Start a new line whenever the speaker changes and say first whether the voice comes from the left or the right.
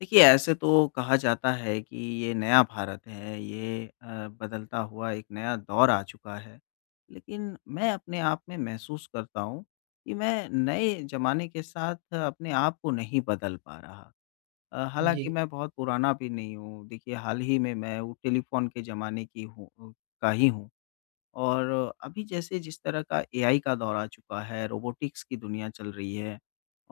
left: देखिए, ऐसे तो कहा जाता है कि ये नया भारत है, ये बदलता हुआ एक नया दौर आ चुका है। लेकिन मैं अपने आप में महसूस करता हूँ कि मैं नए ज़माने के साथ अपने आप को नहीं बदल पा रहा। हालाँकि
right: जी।
left: मैं बहुत पुराना भी नहीं हूँ। देखिए, हाल ही में मैं वो टेलीफ़ोन के ज़माने की हूँ का ही हूँ। और अभी जैसे जिस तरह का एआई का दौर आ चुका है, रोबोटिक्स की दुनिया चल रही है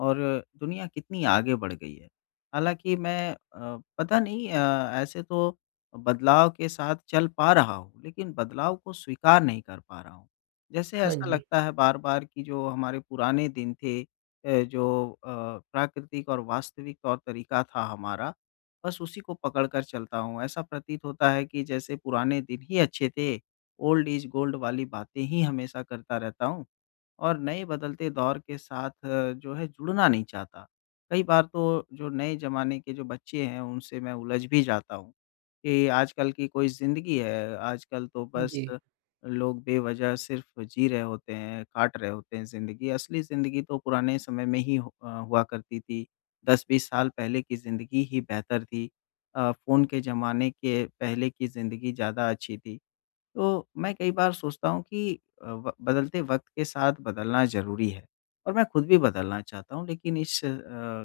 left: और दुनिया कितनी आगे बढ़ गई है। हालाँकि मैं पता नहीं ऐसे तो बदलाव के साथ चल पा रहा हूँ, लेकिन बदलाव को स्वीकार नहीं कर पा रहा हूँ। जैसे
right: हाँ
left: ऐसा
right: जी।
left: लगता है बार-बार कि जो हमारे पुराने दिन थे जो प्राकृतिक और वास्तविक तौर-तरीका था हमारा, बस उसी को पकड़ कर चलता हूँ। ऐसा प्रतीत होता है कि जैसे पुराने दिन ही अच्छे थे। ओल्ड इज गोल्ड वाली बातें ही हमेशा करता रहता हूँ और नए बदलते दौर के साथ जो है जुड़ना नहीं चाहता। कई बार तो जो नए ज़माने के जो बच्चे हैं उनसे मैं उलझ भी जाता हूँ कि आजकल की कोई ज़िंदगी है, आजकल तो बस
right: जी।
left: लोग बेवज़ह सिर्फ़ जी रहे होते हैं, काट रहे होते हैं ज़िंदगी। असली ज़िंदगी तो पुराने समय में ही हुआ करती थी। 10-20 साल पहले की ज़िंदगी ही बेहतर थी। फ़ोन के ज़माने के पहले की ज़िंदगी ज़्यादा अच्छी थी। तो मैं कई बार सोचता हूँ कि अ, व बदलते वक़्त के साथ बदलना ज़रूरी है और मैं खुद भी बदलना चाहता हूँ लेकिन इस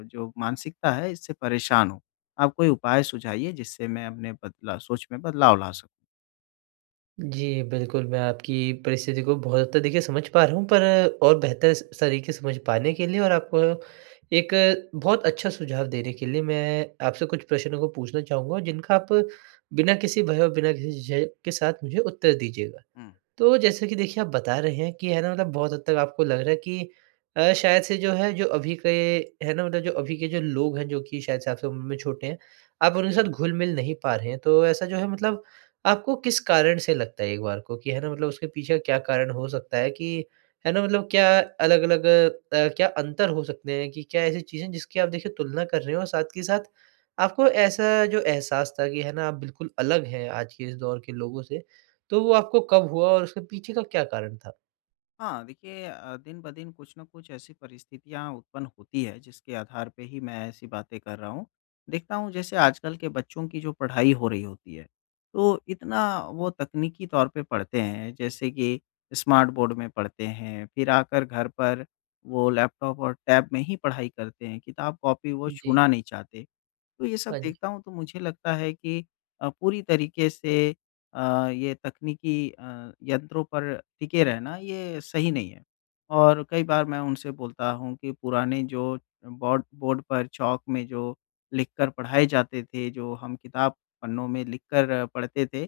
left: जो मानसिकता है इससे परेशान हूँ। आप कोई उपाय सुझाइए जिससे मैं अपने बदला सोच में बदलाव ला सकूँ?
right: जी, बिल्कुल मैं आपकी परिस्थिति को बहुत हद तक देखिए समझ पा रहा हूँ, पर और बेहतर स तरीके समझ पाने के लिए और आपको एक बहुत अच्छा सुझाव देने के लिए मैं आपसे कुछ प्रश्नों को पूछना चाहूँगा, जिनका आप बिना किसी भय और बिना किसी झिझक के साथ मुझे उत्तर दीजिएगा।
left: हुँ।
right: तो जैसा कि देखिए आप बता रहे हैं कि है ना, मतलब बहुत हद तक आपको लग रहा है कि शायद से जो है जो अभी के, है ना मतलब जो अभी के जो लोग हैं जो कि शायद से आपसे उम्र में छोटे हैं, आप उनके साथ घुल मिल नहीं पा रहे हैं। तो ऐसा जो है, मतलब आपको किस कारण से लगता है एक बार को कि है ना मतलब उसके पीछे का क्या कारण हो सकता है कि है ना मतलब क्या अलग अलग, क्या अंतर हो सकते हैं कि क्या ऐसी चीज़ें जिसकी आप देखिए तुलना कर रहे हो, और साथ के साथ आपको ऐसा जो एहसास था कि है ना आप बिल्कुल अलग हैं आज के इस दौर के लोगों से, तो वो आपको कब हुआ और उसके पीछे का क्या कारण था?
left: हाँ, देखिए दिन ब दिन कुछ न कुछ ऐसी परिस्थितियाँ उत्पन्न होती है, जिसके आधार पे ही मैं ऐसी बातें कर रहा हूँ। देखता हूँ जैसे आजकल के बच्चों की जो पढ़ाई हो रही होती है, तो इतना वो तकनीकी तौर पे पढ़ते हैं, जैसे कि स्मार्ट बोर्ड में पढ़ते हैं, फिर आकर घर पर वो लैपटॉप और टैब में ही पढ़ाई करते हैं, किताब-कॉपी वो
right: जी।
left: छूना नहीं चाहते। तो ये सब
right: हाँ जी।
left: देखता हूँ तो मुझे लगता है कि पूरी तरीके से अ, ये तकनीकी यंत्रों पर टिके रहना ये सही नहीं है। और कई बार मैं उनसे बोलता हूँ कि पुराने जो बोर्ड बोर्ड पर चॉक में जो लिखकर पढ़ाए जाते थे, जो हम किताब पन्नों में लिखकर पढ़ते थे,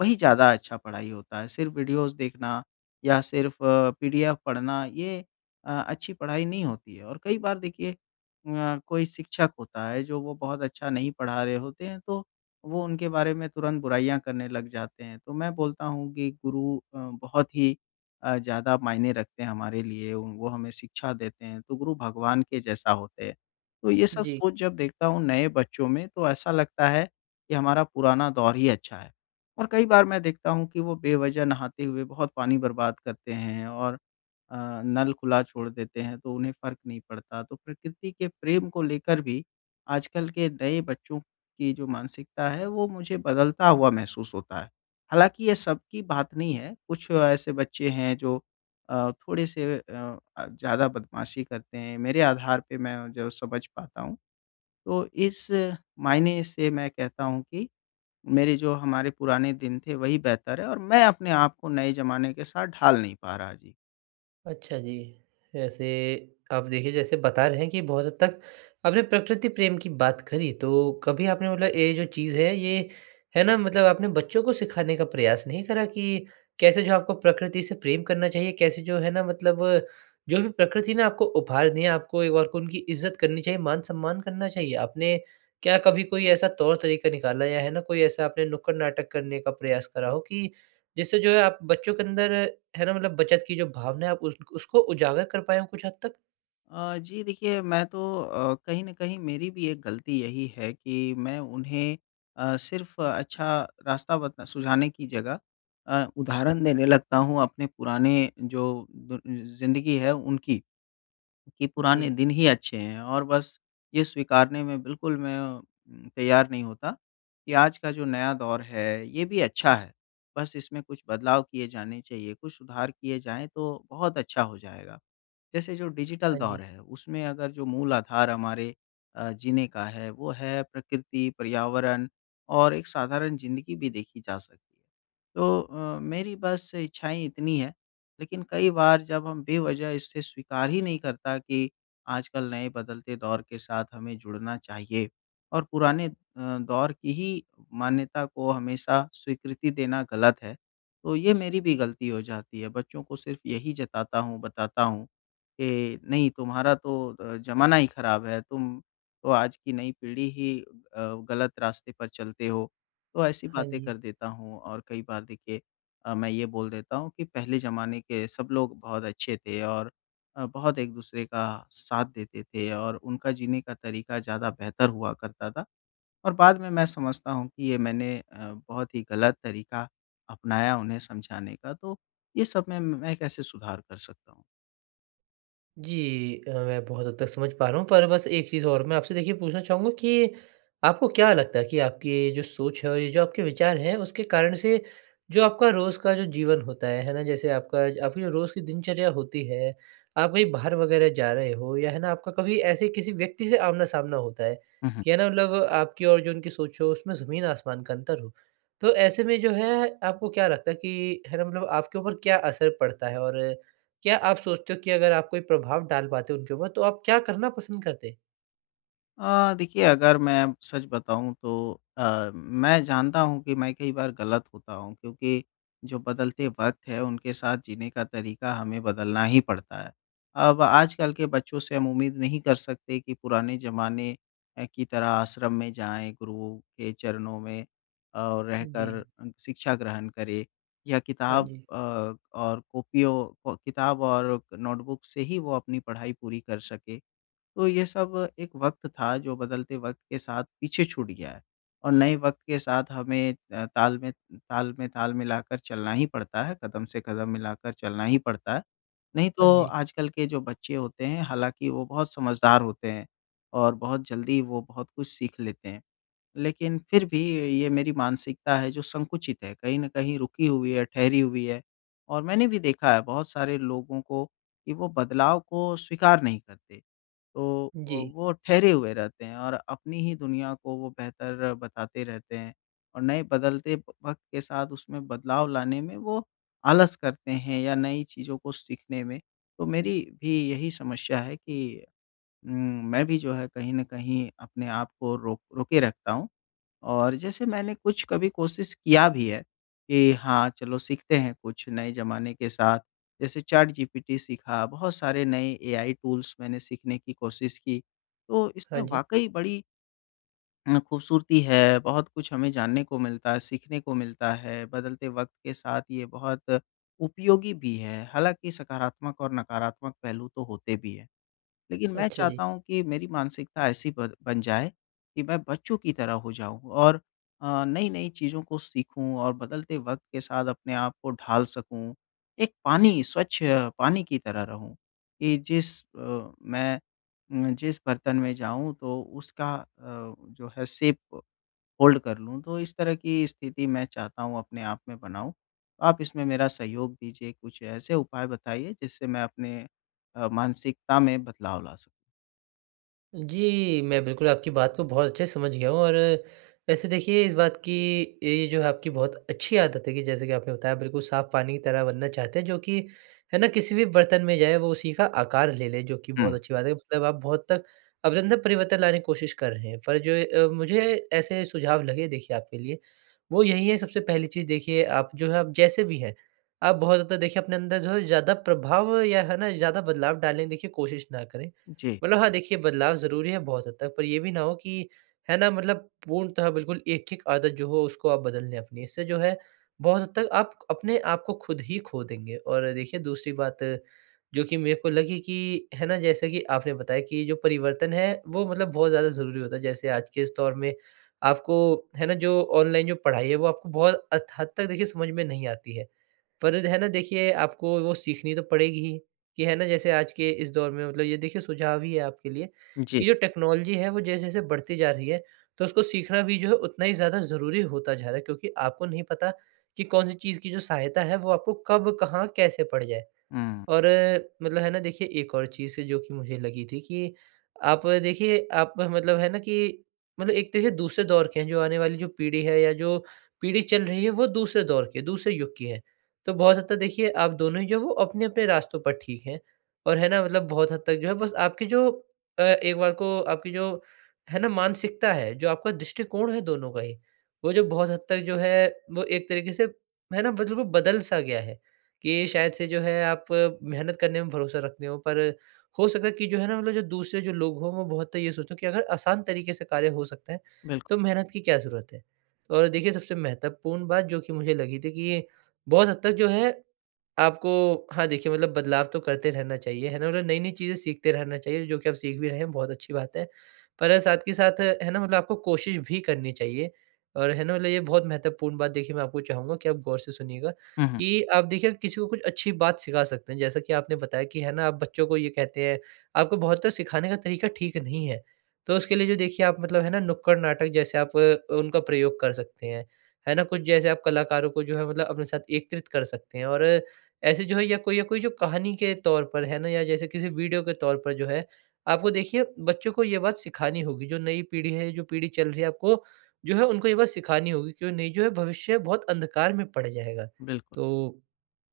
left: वही ज़्यादा अच्छा पढ़ाई होता है। सिर्फ़ वीडियोज़ देखना या सिर्फ़ पीडीएफ पढ़ना ये अच्छी पढ़ाई नहीं होती है। और कई बार देखिए कोई शिक्षक होता है जो वो बहुत अच्छा नहीं पढ़ा रहे होते हैं तो वो उनके बारे में तुरंत बुराइयाँ करने लग जाते हैं। तो मैं बोलता हूँ कि गुरु बहुत ही ज़्यादा मायने रखते हैं हमारे लिए, वो हमें शिक्षा देते हैं, तो गुरु भगवान के जैसा होते हैं। तो ये सब
right: जी।
left: सोच जब देखता हूँ नए बच्चों में तो ऐसा लगता है कि हमारा पुराना दौर ही अच्छा है। और कई बार मैं देखता हूँ कि वो बेवजह नहाते हुए बहुत पानी बर्बाद करते हैं और अ, नल खुला छोड़ देते हैं तो उन्हें फ़र्क नहीं पड़ता। तो प्रकृति के प्रेम को लेकर भी आजकल के नए बच्चों की जो मानसिकता है वो मुझे बदलता हुआ महसूस होता है। हालाँकि ये सबकी बात नहीं है, कुछ ऐसे बच्चे हैं जो थोड़े-से ज़्यादा बदमाशी करते हैं, मेरे आधार पे मैं जो समझ पाता हूँ। तो इस मायने से मैं कहता हूँ कि मेरे जो हमारे पुराने दिन थे वही बेहतर है और मैं अपने आप को नए ज़माने के साथ ढाल नहीं पा रहा। जी।
right: अच्छा जी। वैसे आप देखिए जैसे बता रहे हैं कि बहुत हद तक आपने प्रकृति प्रेम की बात करी, तो कभी आपने मतलब ये जो चीज़ है ये, है ना मतलब आपने बच्चों को सिखाने का प्रयास नहीं करा कि कैसे जो आपको प्रकृति से प्रेम करना चाहिए, कैसे जो है ना मतलब जो भी प्रकृति ने आपको उपहार दिए हैं, आपको एक बार को उनकी इज़्ज़त करनी चाहिए, मान-सम्मान करना चाहिए। आपने क्या कभी कोई ऐसा तौर तरीका निकाला या है ना कोई ऐसा आपने नुक्कड़ नाटक करने का प्रयास करा हो कि जिससे जो है आप बच्चों के अंदर, है ना मतलब बचत की जो भावना है, आप उस उसको उजागर कर पाएँ हो कुछ हद तक?
left: जी देखिए मैं तो कहीं न कहीं मेरी भी एक गलती यही है कि मैं उन्हें सिर्फ़ अच्छा रास्ता बता सुझाने की जगह उदाहरण देने लगता हूँ अपने पुराने जो दु ज़िंदगी है उनकी, कि पुराने
right: जी।
left: दिन ही अच्छे हैं और बस ये स्वीकारने में बिल्कुल मैं तैयार नहीं होता कि आज का जो नया दौर है, ये भी अच्छा है। बस इसमें कुछ बदलाव किए जाने चाहिए, कुछ सुधार किए जाएँ तो बहुत अच्छा हो जाएगा। जैसे जो डिजिटल
right: हाँ जी।
left: दौर है, उसमें अगर जो मूल आधार हमारे जीने का है, वो है प्रकृति, पर्यावरण और एक साधारण ज़िंदगी भी देखी जा सकती है। तो मेरी बस इच्छाएँ इतनी हैं, लेकिन कई बार जब हम बेवजह इसे स्वीकार ही नहीं करता कि आजकल नए बदलते दौर के साथ हमें जुड़ना चाहिए और पुराने दौर की ही मान्यता को हमेशा स्वीकृति देना गलत है। तो ये मेरी भी गलती हो जाती है, बच्चों को सिर्फ़ यही जताता हूँ, बताता हूँ कि नहीं तुम्हारा तो ज़माना ही ख़राब है, तुम तो आज की नई पीढ़ी ही गलत रास्ते पर चलते हो। तो ऐसी
right: हाँ
left: बातें कर
right: जी।
left: देता हूँ और कई बार देखिए मैं ये बोल देता हूँ कि पहले ज़माने के सब लोग बहुत अच्छे थे और बहुत एक-दूसरे का साथ देते थे और उनका जीने का तरीका ज़्यादा बेहतर हुआ करता था और बाद में मैं समझता हूँ कि ये मैंने बहुत ही गलत तरीका अपनाया उन्हें समझाने का। तो ये सब में मैं कैसे सुधार कर सकता हूँ?
right: जी मैं बहुत हद तक समझ पा रहा हूँ, पर बस एक चीज़ और मैं आपसे देखिए पूछना चाहूँगा कि आपको क्या लगता है कि आपकी जो सोच है और ये जो आपके विचार हैं, उसके कारण से जो आपका रोज़ का जो जीवन होता है ना? जैसे आपका आपकी जो रोज़ की दिनचर्या होती है, आप कहीं बाहर वगैरह जा रहे हो या है ना, आपका कभी ऐसे किसी व्यक्ति से आमना-सामना होता है
left: हुँ, हुँ।
right: कि है ना, मतलब आपकी और जो उनकी सोच हो, उसमें ज़मीन-आसमान का अंतर हो। तो ऐसे में जो है, आपको क्या लगता है कि है ना, मतलब आपके ऊपर क्या असर पड़ता है? और क्या आप सोचते हो कि अगर आप कोई प्रभाव डाल पाते उनके ऊपर, तो आप क्या करना पसंद करते?
left: देखिए अगर मैं सच बताऊँ तो मैं जानता हूँ कि मैं कई बार गलत होता हूँ क्योंकि जो बदलते वक़्त है उनके साथ जीने का तरीका हमें बदलना ही पड़ता है। अब आजकल के बच्चों से हम उम्मीद नहीं कर सकते कि पुराने ज़माने की तरह आश्रम में जाएँ, गुरुओं के चरणों में और
right: जी।
left: रहकर शिक्षा ग्रहण करें या
right: हाँ
left: किताब
right: जी।
left: और कॉपियों को किताब और नोटबुक से ही वो अपनी पढ़ाई पूरी कर सके। तो ये सब एक वक़्त था जो बदलते वक़्त के साथ पीछे छूट गया है और नए वक़्त के साथ हमें ताल में ताल मिलाकर चलना ही पड़ता है, कदम से कदम मिलाकर चलना ही पड़ता है। नहीं
right: हाँ
left: तो
right: जी।
left: आजकल के जो बच्चे होते हैं हालाँकि वो बहुत समझदार होते हैं और बहुत जल्दी वो बहुत कुछ सीख लेते हैं। लेकिन फिर भी ये मेरी मानसिकता है जो संकुचित है, कहीं न कहीं रुकी हुई है, ठहरी हुई है और मैंने भी देखा है बहुत सारे लोगों को कि वो बदलाव को स्वीकार नहीं करते। तो
right: जी।
left: वो ठहरे हुए रहते हैं और अपनी ही दुनिया को वो बेहतर बताते रहते हैं और नए बदलते वक्त के साथ उसमें बदलाव लाने में वो आलस करते हैं या नई चीज़ों को सीखने में। तो मेरी भी यही समस्या है कि मैं भी जो है कहीं ना कहीं अपने आप को रोके रखता हूँ और जैसे मैंने कुछ कभी कोशिश किया भी है कि हाँ, चलो सीखते हैं कुछ नए ज़माने के साथ। जैसे चैटजीपीटी सीखा, बहुत सारे नए एआई टूल्स मैंने सीखने की कोशिश की। तो
right: हाँ
left: इसमें
right: जी।
left: वाक़ई बड़ी खूबसूरती है, बहुत कुछ हमें जानने को मिलता है, सीखने को मिलता है, बदलते वक़्त के साथ ये बहुत उपयोगी भी है। हालाँकि सकारात्मक और नकारात्मक पहलू तो होते भी हैं। लेकिन मैं
right: अच्छा जी।
left: चाहता हूँ कि मेरी मानसिकता ऐसी बन बन जाए कि मैं बच्चों की तरह हो जाऊँ और नई-नई चीज़ों को सीखूँ और बदलते वक़्त के साथ अपने आप को ढाल सकूँ। एक पानी, स्वच्छ पानी की तरह रहूँ कि जिस अ, मैं उम, जिस बर्तन में जाऊँ तो उसका जो है शेप होल्ड कर लूँ। तो इस तरह की स्थिति मैं चाहता हूँ अपने आप में बनाऊँ। आप इसमें मेरा सहयोग दीजिए, कुछ ऐसे उपाय बताइए जिससे मैं अपने मानसिकता में बदलाव ला सकूँ।
right: जी, मैं बिल्कुल आपकी बात को बहुत अच्छे से समझ गया हूँ। और वैसे देखिए इस बात की ये जो है आपकी बहुत अच्छी आदत है कि जैसे कि आपने बताया, बिल्कुल साफ पानी की तरह बनना चाहते हैं, जो कि है ना किसी भी बर्तन में जाए वो उसी का आकार ले ले, जो कि
left: हुँ।
right: बहुत अच्छी बात है। मतलब आप बहुत तक अपने अंदर परिवर्तन लाने की कोशिश कर रहे हैं। पर जो मुझे ऐसे सुझाव लगे देखिए आपके लिए, वो यही है, सबसे पहली चीज़ देखिए आप जो है आप जैसे भी हैं, आप बहुत ज़्यादा देखिए अपने अंदर जो है ज़्यादा प्रभाव या है ना ज़्यादा बदलाव डालने की देखिए कोशिश ना करें।
left: जी,
right: मतलब हाँ, देखिए बदलाव ज़रूरी है बहुत हद तक, पर ये भी ना हो कि है ना मतलब पूर्णतः बिल्कुल एक-एक आदत जो हो उसको आप बदल लें अपनी। इससे जो है बहुत हद तक आप अपने आप को खुद ही खो देंगे। और देखिए दूसरी बात जो कि मेरे को लगी कि है ना जैसे कि आपने बताया कि जो परिवर्तन है वो मतलब बहुत ज़्यादा ज़रूरी होता है। जैसे आज के इस दौर में आपको है ना जो ऑनलाइन जो पढ़ाई है वो आपको बहुत अत हद तक देखिए समझ में नहीं आती है। पर है ना देखिए आपको वो सीखनी तो पड़ेगी ही। कि है ना जैसे आज के इस दौर में मतलब ये देखिए सुझाव ही है आपके लिए
left: जी।
right: कि जो टेक्नोलॉजी है वो जैसे-जैसे बढ़ती जा रही है, तो उसको सीखना भी जो है उतना ही ज़्यादा ज़रूरी होता जा रहा है, क्योंकि आपको नहीं पता कि कौन-सी चीज़ की जो सहायता है वो आपको कब, कहाँ, कैसे पड़ जाए।
left: हुँ,
right: और मतलब है ना देखिए एक और चीज़ जो कि मुझे लगी थी कि आप देखिए आप मतलब है ना कि मतलब एक तरह से दूसरे दौर के हैं, जो आने वाली जो पीढ़ी है या जो पीढ़ी चल रही है वो दूसरे दौर की है, दूसरे युग की है। तो बहुत हद तक देखिए आप दोनों ही जो वो अपने-अपने रास्तों पर ठीक हैं, और है ना मतलब बहुत हद तक जो है बस आपकी जो एक बार को आपकी जो है ना मानसिकता है, जो आपका दृष्टिकोण है दोनों का ही, वो जो बहुत हद तक जो है वो एक तरीके से है ना मतलब वो बदल सा गया है। कि शायद से जो है आप मेहनत करने में भरोसा रखते हो, पर हो सकता है कि जो है ना मतलब जो दूसरे जो लोग हों वो बहुत ये सोचो कि अगर आसान तरीके से कार्य हो सकता है
left: बिल्कुल।
right: तो मेहनत की क्या ज़रूरत है? और देखिए सबसे महत्वपूर्ण बात जो कि मुझे लगी थी कि बहुत हद तक जो है आपको हाँ, देखिए मतलब बदलाव तो करते रहना चाहिए, है ना? मतलब नई-नई चीज़ें सीखते रहना चाहिए, जो कि आप सीख भी रहे हैं, बहुत अच्छी बात है। पर साथ के साथ है ना मतलब आपको कोशिश भी करनी चाहिए, और है ना मतलब ये बहुत महत्वपूर्ण बात देखिए मैं आपको चाहूँगा कि आप गौर से सुनिएगा
left: हुँ, हुँ,
right: कि आप देखिए किसी को कुछ अच्छी बात सिखा सकते हैं। जैसा कि आपने बताया कि है ना आप बच्चों को ये कहते हैं, आपको बहुत तो सिखाने का तरीका ठीक नहीं है। तो उसके लिए जो देखिए आप मतलब है ना नुक्कड़ नाटक जैसे आप उनका प्रयोग कर सकते हैं। है ना? कुछ जैसे आप कलाकारों को जो है मतलब अपने साथ एकत्रित कर सकते हैं, और ऐसे जो है या कोई जो कहानी के तौर पर है ना, या जैसे किसी वीडियो के तौर पर जो है, आपको देखिए बच्चों को ये बात सिखानी होगी। जो नई पीढ़ी है, जो पीढ़ी चल रही है, आपको जो है उनको ये बात सिखानी होगी, क्यों नहीं जो है भविष्य बहुत अंधकार में पड़ जाएगा।
left: बिल्कुल।
right: तो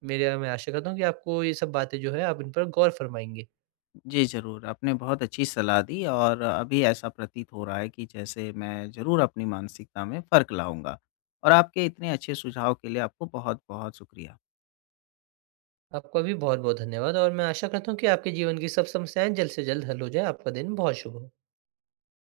right: मेरा मैं आशा करता हूँ कि आपको ये सब बातें जो है आप इन पर गौर फरमाएँगे।
left: जी, ज़रूर, आपने बहुत अच्छी सलाह दी और अभी ऐसा प्रतीत हो रहा है कि जैसे मैं ज़रूर अपनी मानसिकता में फ़र्क लाऊँगा। और आपके इतने अच्छे सुझाव के लिए आपको बहुत-बहुत शुक्रिया।
right: आपका भी बहुत-बहुत धन्यवाद, और मैं आशा करता हूँ कि आपके जीवन की सब समस्याएँ जल्द से जल्द हल हो जाएँ। आपका दिन बहुत शुभ हो।